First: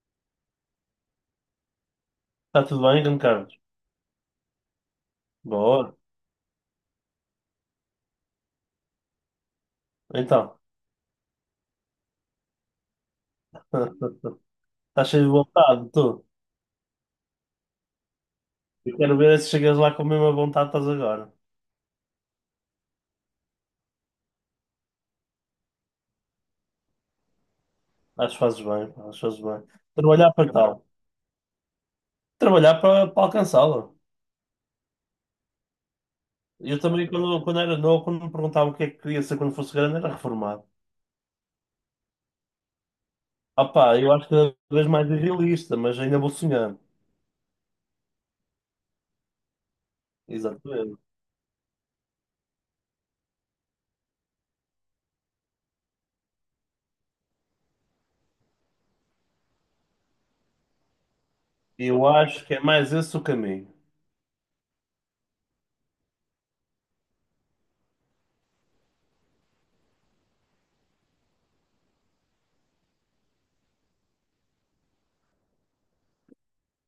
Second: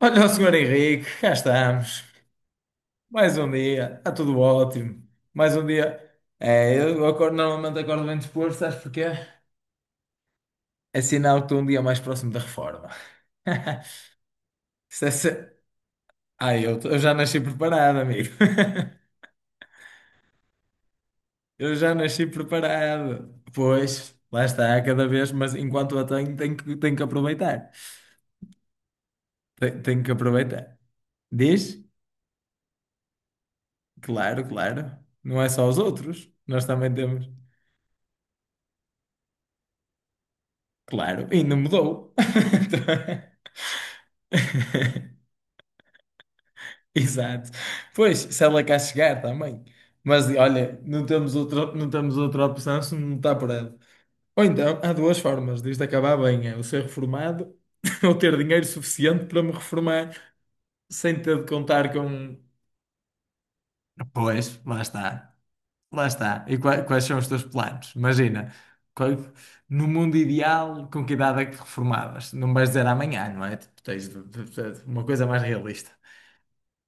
Olha o senhor Henrique, cá estamos. Está tudo bem, grande Mais um Carlos? dia, está tudo ótimo. Mais um Boa. dia. É, eu acordo, normalmente acordo bem disposto, sabes porquê? Então, É sinal que estou um dia mais próximo da reforma. Isso estás é cheio de se- vontade, tu. Ai, eu já nasci preparado, amigo. Eu quero ver se chegas lá com a mesma vontade que estás agora. Eu já nasci preparado. Pois, lá está, cada vez, mas enquanto a tenho, tenho que aproveitar. Acho que fazes bem, pá, acho que fazes bem. Tenho que Trabalhar para aproveitar. tal. Diz? Trabalhar para alcançá-la. Claro, claro. Não é só os outros, nós Eu também também, temos. quando era novo, quando me perguntavam o que é que queria ser quando fosse grande, era reformado. Claro, e não mudou. Ah pá, eu acho que cada vez mais irrealista, mas ainda vou sonhando. Exato. Pois, se ela cá chegar também. Mas olha, Exatamente. Não temos outra opção se não está por ela. Ou então, há duas formas disto acabar bem: é eu ser reformado ou ter dinheiro suficiente para me reformar sem ter de contar Eu com. acho que é mais esse o caminho. Pois, lá está. Lá está. E quais são os teus planos? Imagina, qual- no mundo ideal, com que idade é que te reformavas? Não vais dizer amanhã, não é? Tipo, tens de- uma coisa mais realista.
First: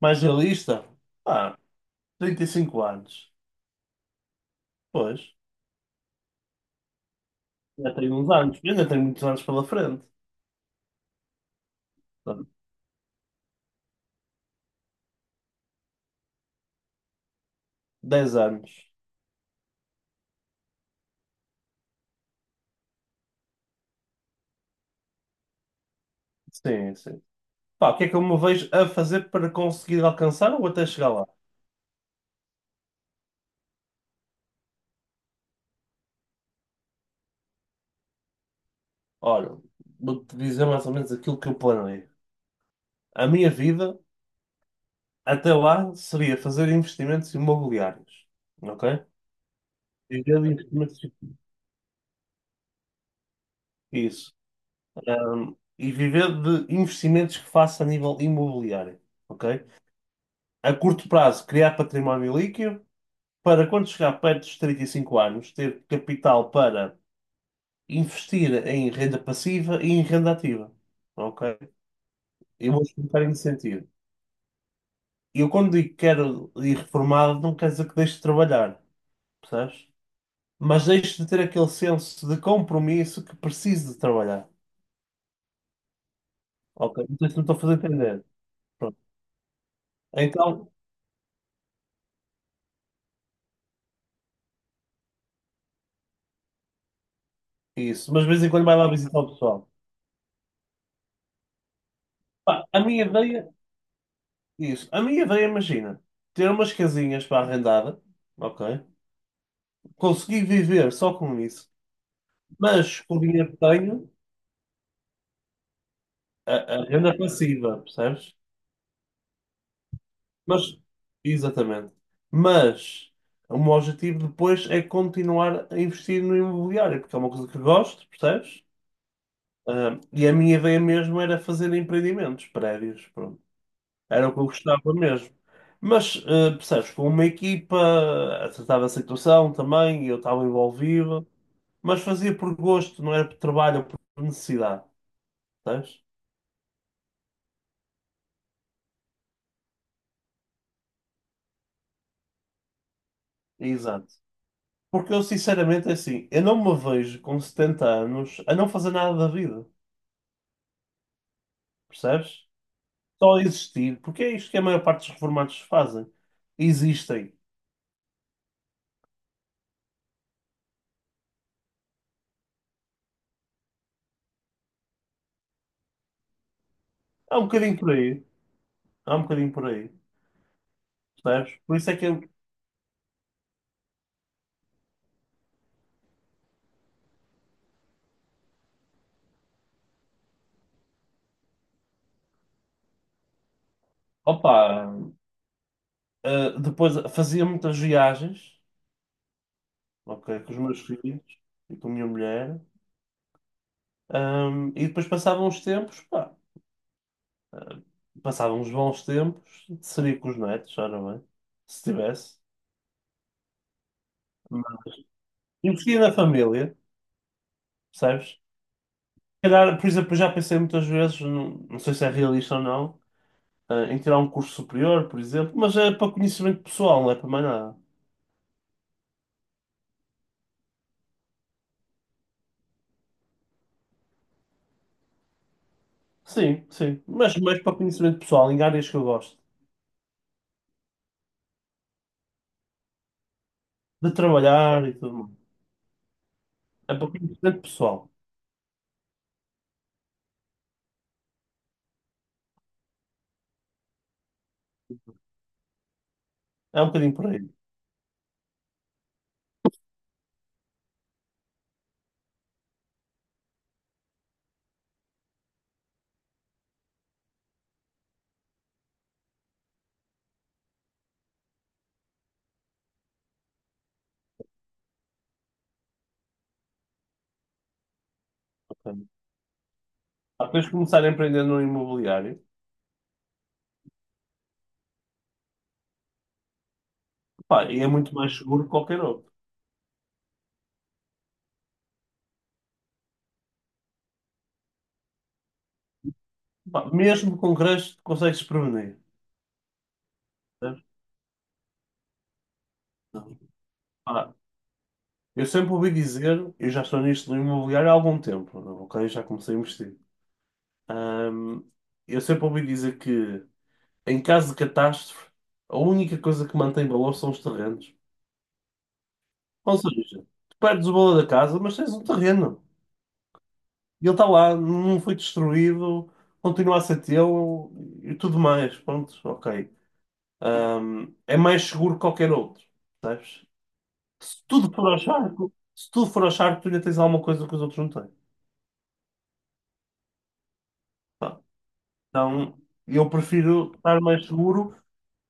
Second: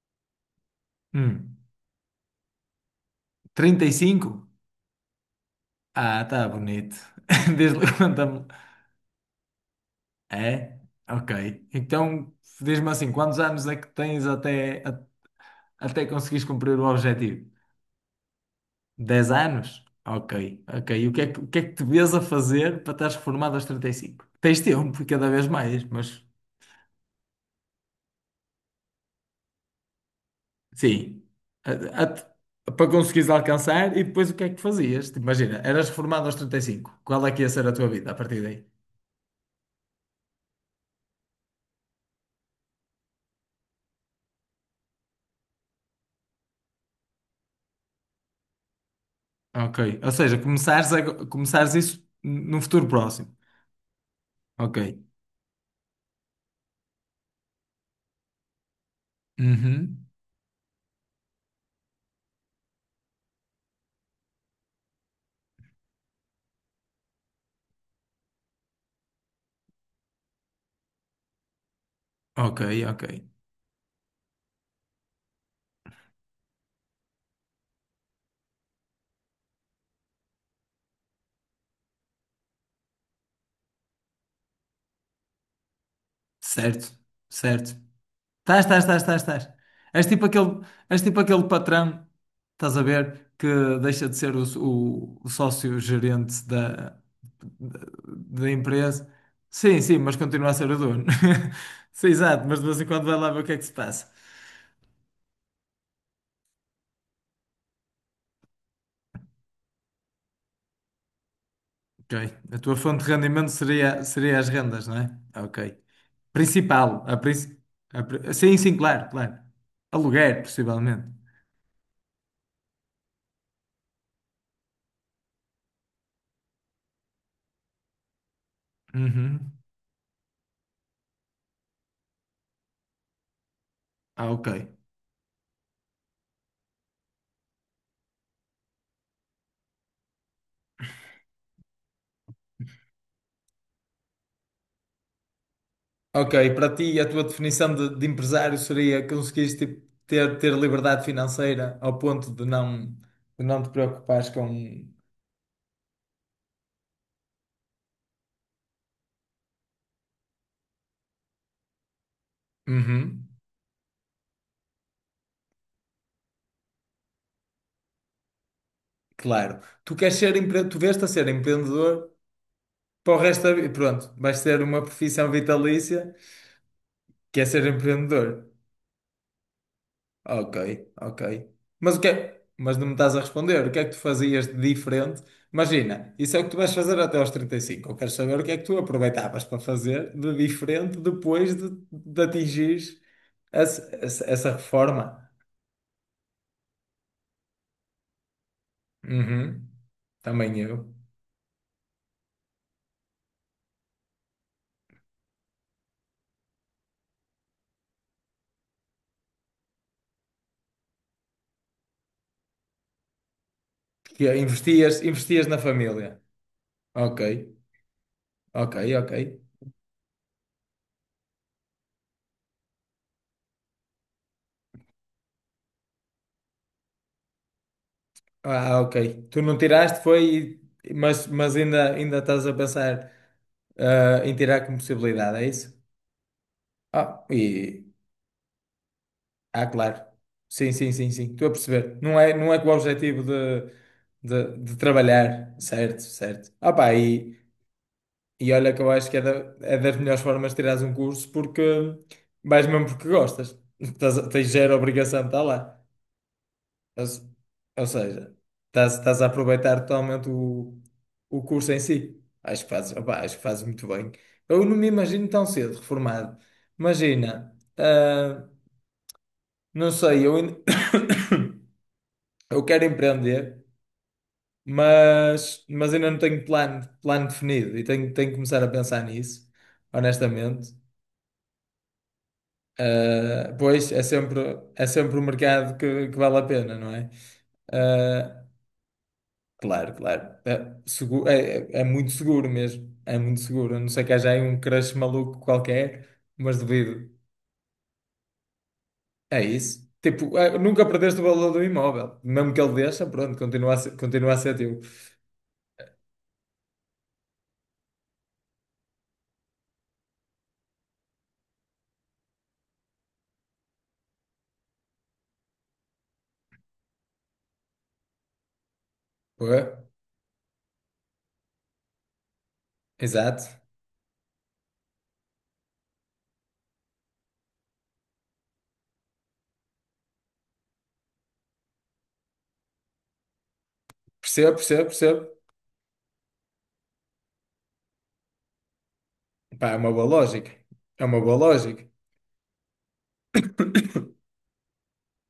Mais realista? Hum, Ah, 35 anos. 35? Pois, Ah, tá bonito. Diz-me, já tenho uns conta-me. anos. Eu ainda tenho muitos anos pela frente. É? Ok. Então, Dez diz-me assim, quantos anos é que tens até, a- até conseguires cumprir o objetivo? anos. 10 anos? Ok, ok. E o que é que te vês a fazer para estares reformado aos 35? Tens tempo, e cada vez mais, mas Sim, sim. Pá, o que é que eu me vejo a fazer para conseguir alcançar ou até chegar sim. lá? A- a- Para conseguires alcançar e depois o que é que fazias? Tipo, imagina, eras reformado aos 35. Qual é que ia ser a tua vida a partir daí? Olha, vou-te dizer mais ou menos aquilo que eu planei. A minha vida até lá seria fazer investimentos imobiliários, ok? Ok. Ou seja, Viver de investimentos. começares isso num futuro próximo. Isso. Ok. E viver de investimentos que faça a nível imobiliário, ok? Uhum. A curto prazo, criar património líquido para quando chegar perto dos 35 anos, ter capital para investir em renda passiva e em renda ativa. Ok? Ok, Eu vou ok. explicar em que sentido. Eu, quando digo que quero ir reformado, não quer dizer que deixe de trabalhar, percebes? Mas deixe de ter aquele senso de compromisso que preciso de trabalhar. Certo, Ok? Não sei se me estou a certo. fazer entender. Estás, estás, Pronto. estás, estás, estás. És tipo aquele, Então, és tipo aquele patrão, estás a ver, que deixa de ser o sócio-gerente da, isso. Mas de vez em da quando vai lá empresa. visitar o pessoal. Sim, sim, mas continua a ser o dono. Sim, exato, mas Pá, de a vez em minha quando vai lá ver o ideia, que é que se passa. isso. A minha ideia, imagina, ter umas casinhas para arrendar, ok? Consegui viver só com isso, Ok. A tua mas fonte de com o rendimento dinheiro que seria, tenho. seria as rendas, não é? Ok. A Principal. renda A princi passiva, a percebes? pri- sim, sim, claro, claro. Aluguer, Mas, possivelmente. exatamente. Mas o meu objetivo depois é continuar a investir no imobiliário, porque é uma coisa que gosto, percebes? Uhum. Ah, e a minha ideia mesmo era fazer empreendimentos, prédios, pronto. Era Ah, o que eu ok. gostava mesmo. Mas, percebes, com uma equipa, tratava a tratar situação também, eu estava envolvido, mas fazia por gosto, não era por trabalho ou por necessidade, percebes? Ok, para ti, a tua de empresário seria conseguires tipo, ter liberdade financeira ao ponto de não te Exato. preocupares com. Porque eu, sinceramente, é assim, eu não me vejo com 70 anos a não fazer nada da vida, percebes? Uhum, Só existir, porque é isto que a maior parte dos reformados fazem. Existem. claro. Tu queres ser empre... tu vês-te a ser empreendedor para o resto da vida. Pronto, vais ter uma profissão vitalícia Há que um é ser bocadinho por aí, empreendedor. há um bocadinho por aí, Ok, ok. percebes? Por isso é Mas o que que eu, é? Mas não me estás a responder. O que é que tu fazias de diferente? Imagina, isso é o que tu vais fazer até aos 35. Eu quero saber o que é que tu aproveitavas para fazer de diferente de atingires essa opa, reforma. ah, depois fazia muitas viagens, Uhum. ok, com os Também meus eu. filhos e com a minha mulher, e depois passavam os tempos, pá, passavam os bons tempos, seria com os netos, ora bem, se tivesse. Que é, investias na Investia na família. família, Ok, percebes? ok, ok. Calhar, por exemplo, eu já pensei muitas vezes, não sei se é realista ou não, em tirar um curso superior, por exemplo, mas é para conhecimento pessoal, não é para mais nada. Ah, ok. Tu não tiraste, foi, mas ainda, ainda estás a pensar, ah, em tirar como possibilidade, é isso? Sim, sim, Ah, mas mais para e... conhecimento pessoal, em áreas que eu gosto, ah, claro. Sim, sim, sim, sim. Estou a perceber. Não é com o objetivo de, de de trabalhar e tudo mais. trabalhar. Certo, certo. Ah, pá, É para conhecimento pessoal, e olha que eu acho que é, é das melhores formas de tirares um curso porque vais mesmo porque gostas. Tens zero obrigação de estar lá. é um Ou, bocadinho por aí. ou seja, estás a aproveitar totalmente o curso em si. Acho que fazes, opá, acho que fazes muito bem. Eu não me imagino tão cedo reformado. Imagina. Não sei, eu quero empreender, mas ainda não tenho plano definido e tenho que começar a pensar Ok? nisso, Há pessoas que honestamente. começarem a empreender no imobiliário, Ah, pois é sempre, é sempre o mercado que vale a pena, não é? pá, e é muito mais Ah, seguro que qualquer outro. claro, claro. É muito seguro mesmo. É muito seguro. A não ser que haja aí um crush maluco qualquer, mas Pá, duvido. mesmo com creche, consegues prevenir. É isso. Nunca perdeste o valor do imóvel. Mesmo que ele deixa, pronto, Percebes? Continua a ser teu. Eu sempre ouvi dizer, eu já estou nisto do imobiliário há algum tempo, ok? Já comecei a investir. Ahm, eu sempre ouvi dizer que, em caso de catástrofe, a única coisa que mantém valor são os terrenos. Pô. Ou seja, tu perdes o valor da casa, mas tens um terreno. Exato. E ele está lá, não foi destruído, continua a ser teu e tudo mais. Pronto, ok. É mais seguro que qualquer outro, sabes? Se Percebo, tudo percebo, for ao percebo. charco, se tudo for ao charco, tu ainda tens alguma coisa que os outros não têm. Pá, é uma boa lógica. É uma boa Pá, lógica. então, eu prefiro estar mais seguro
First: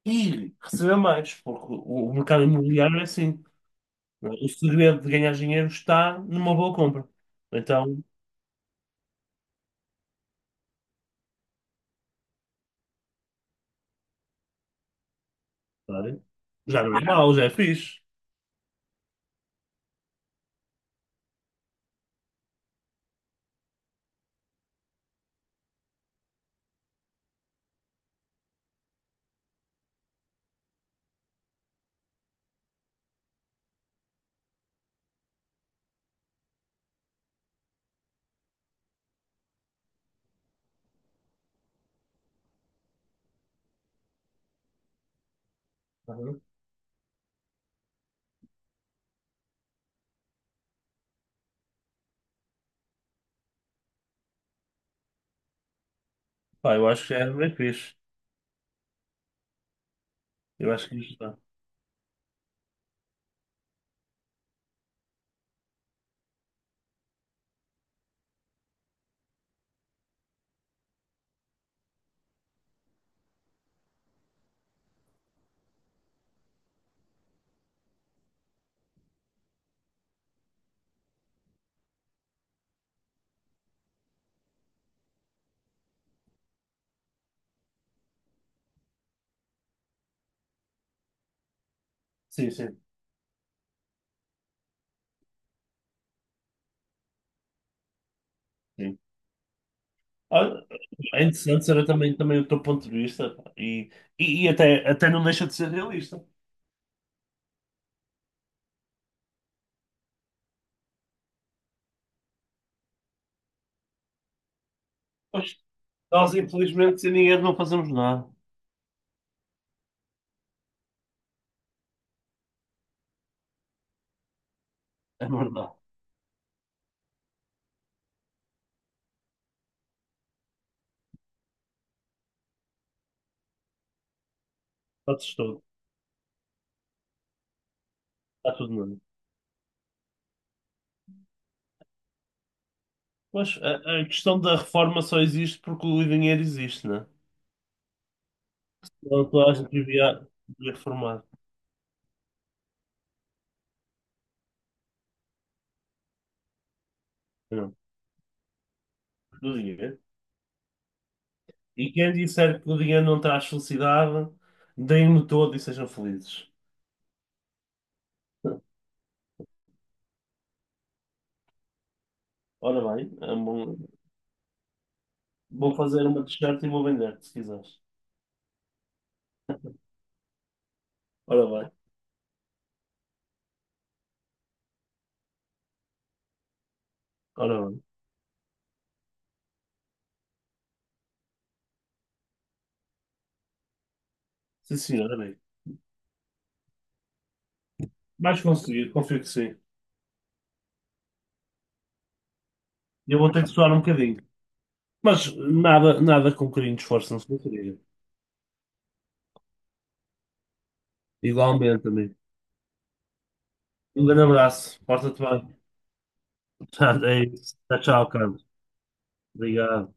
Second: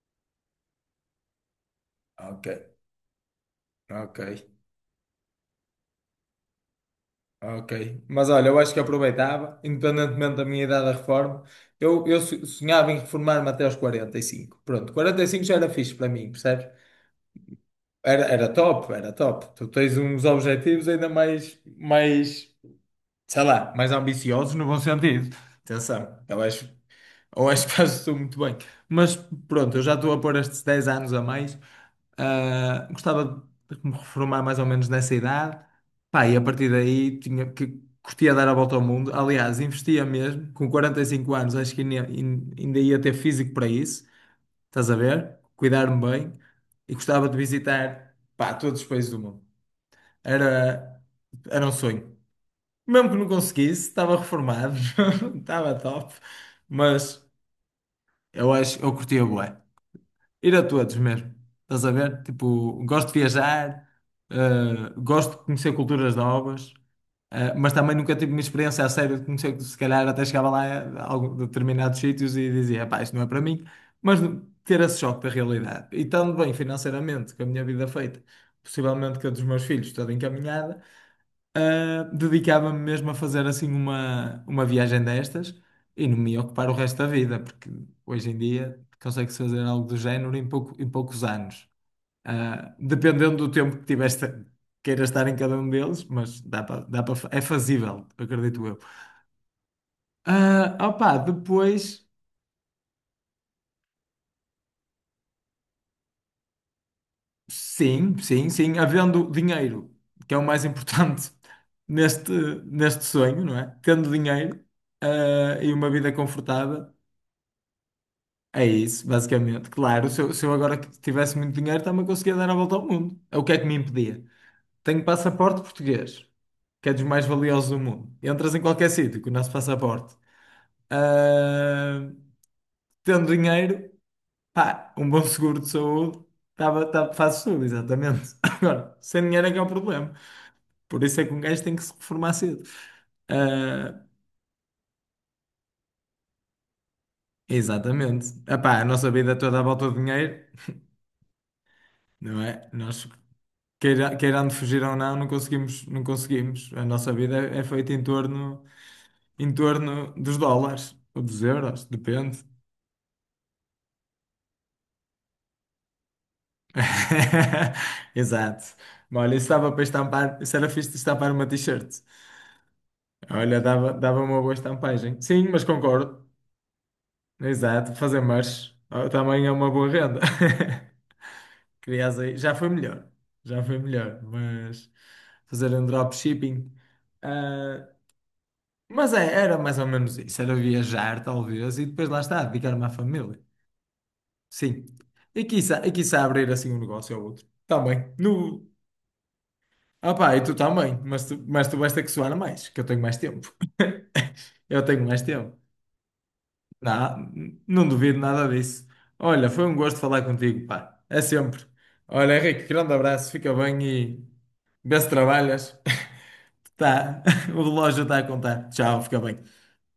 e receber mais, porque o mercado Ok, imobiliário é assim. ok, Não é? O segredo de ganhar dinheiro está numa boa compra. Então, ok. Mas olha, eu acho que aproveitava, independentemente da minha idade da reforma, sonhava em reformar-me até aos 45. Pronto, 45 já era fixe para claro, mim, percebes? já não é mau, já é fixe. Era top, era top. Tu tens uns objetivos ainda sei lá, mais ambiciosos no bom sentido. Atenção, eu acho. Ou acho que fazes tudo muito bem. Mas pronto, eu já estou a pôr estes 10 anos a mais. Ah, gostava de me reformar mais ou menos nessa idade. Pá, e a partir daí tinha que curtia dar a volta ao mundo. Aliás, investia mesmo. Com 45 anos, acho que ainda ia ter físico para isso. Estás a ver? Cuidar-me bem. Uhum. E gostava de visitar, pá, todos os países do mundo. Era, era um sonho. Mesmo que não conseguisse, estava reformado, estava top. Pá, eu acho que já Mas é bem fixe. eu acho, eu curtia bué. Ir a Eu acho todos que isto mesmo. está. Estás a ver? Tipo, gosto de viajar, eh, gosto de conhecer culturas novas, mas também nunca tive uma experiência a sério de conhecer, se calhar até chegava lá a algum, determinados sítios e dizia, pá, isto não é para mim, mas ter esse choque da realidade. E estando bem financeiramente, com a minha vida feita, possivelmente com a dos meus filhos toda encaminhada. Dedicava-me mesmo a fazer assim uma viagem destas e não me ia ocupar o resto da vida, porque hoje em dia consegue-se fazer algo do género em pouco, em poucos anos. Sim, sim. Dependendo do tempo que tiveste, queiras estar em cada um deles, mas dá para, é fazível, acredito eu. Sim. Ah, é interessante saber Depois, também, também o teu ponto de vista pá. E até, até não deixa de ser realista. sim, sim, sim, havendo dinheiro, que é o mais importante neste, neste sonho, não é? Tendo dinheiro, Pois, e uma vida nós, confortável. infelizmente, sem dinheiro não fazemos nada. É isso, basicamente. Claro, se eu agora tivesse muito dinheiro, também conseguia dar a volta ao mundo. É o que é que me impedia? Tenho É passaporte verdade. português, que é dos mais valiosos do mundo. Entras em qualquer sítio com o nosso passaporte. Ah, tendo dinheiro, pá, um Está bom seguro tudo, de saúde, tava, fazes tudo, exatamente. está tudo na Agora, mão. sem dinheiro é que é o problema. Por isso é que um gajo tem que se reformar cedo. Mas Ah, a questão da reforma só existe porque o dinheiro existe, né? exatamente. Epá, a nossa Então vida é toda a toda à gente volta do devia, dinheiro, devia reformar. não é? Nós queirando fugir ou não, não conseguimos, não conseguimos. A nossa vida é, é Não, feita do em dinheiro. torno dos dólares ou dos euros, E quem depende. disser que o dinheiro não traz felicidade, deem-no todo e sejam felizes. Exato. Mas olha, isso estava para estampar, isso era fixe de estampar uma t-shirt. Ora bem, é Olha, bom- dava uma boa estampagem. Sim, mas vou fazer uma concordo. t-shirt e vou vender, se quiseres. Exato, fazer merch ah, também é uma boa renda. Ora bem, Crias aí, já foi melhor, mas fazer um dropshipping. ora bem. ah, Mas é, era mais ou menos isso, era viajar talvez e depois lá está, dedicar-me à família. Sim, Sim. senhora, bem. E quiçá abrir assim um negócio ou outro. Também. Vais No... conseguir, confio que sim. Ah pá, e tu também, mas tu vais ter que suar mais, que eu tenho E mais eu vou ter que tempo. suar um bocadinho. Eu tenho mais Mas tempo. nada, nada com um bocadinho de esforço, não se Não, consegue. não duvido nada disso. Olha, foi um gosto falar contigo, pá. É sempre. Igualmente, amigo. Olha, Henrique, grande abraço, fica bem Um grande e abraço. vê se Porta-te bem. trabalhas. Tá, é isso. o Tchau, relógio tchau, está a Carlos. contar. Tchau, fica bem. Obrigado.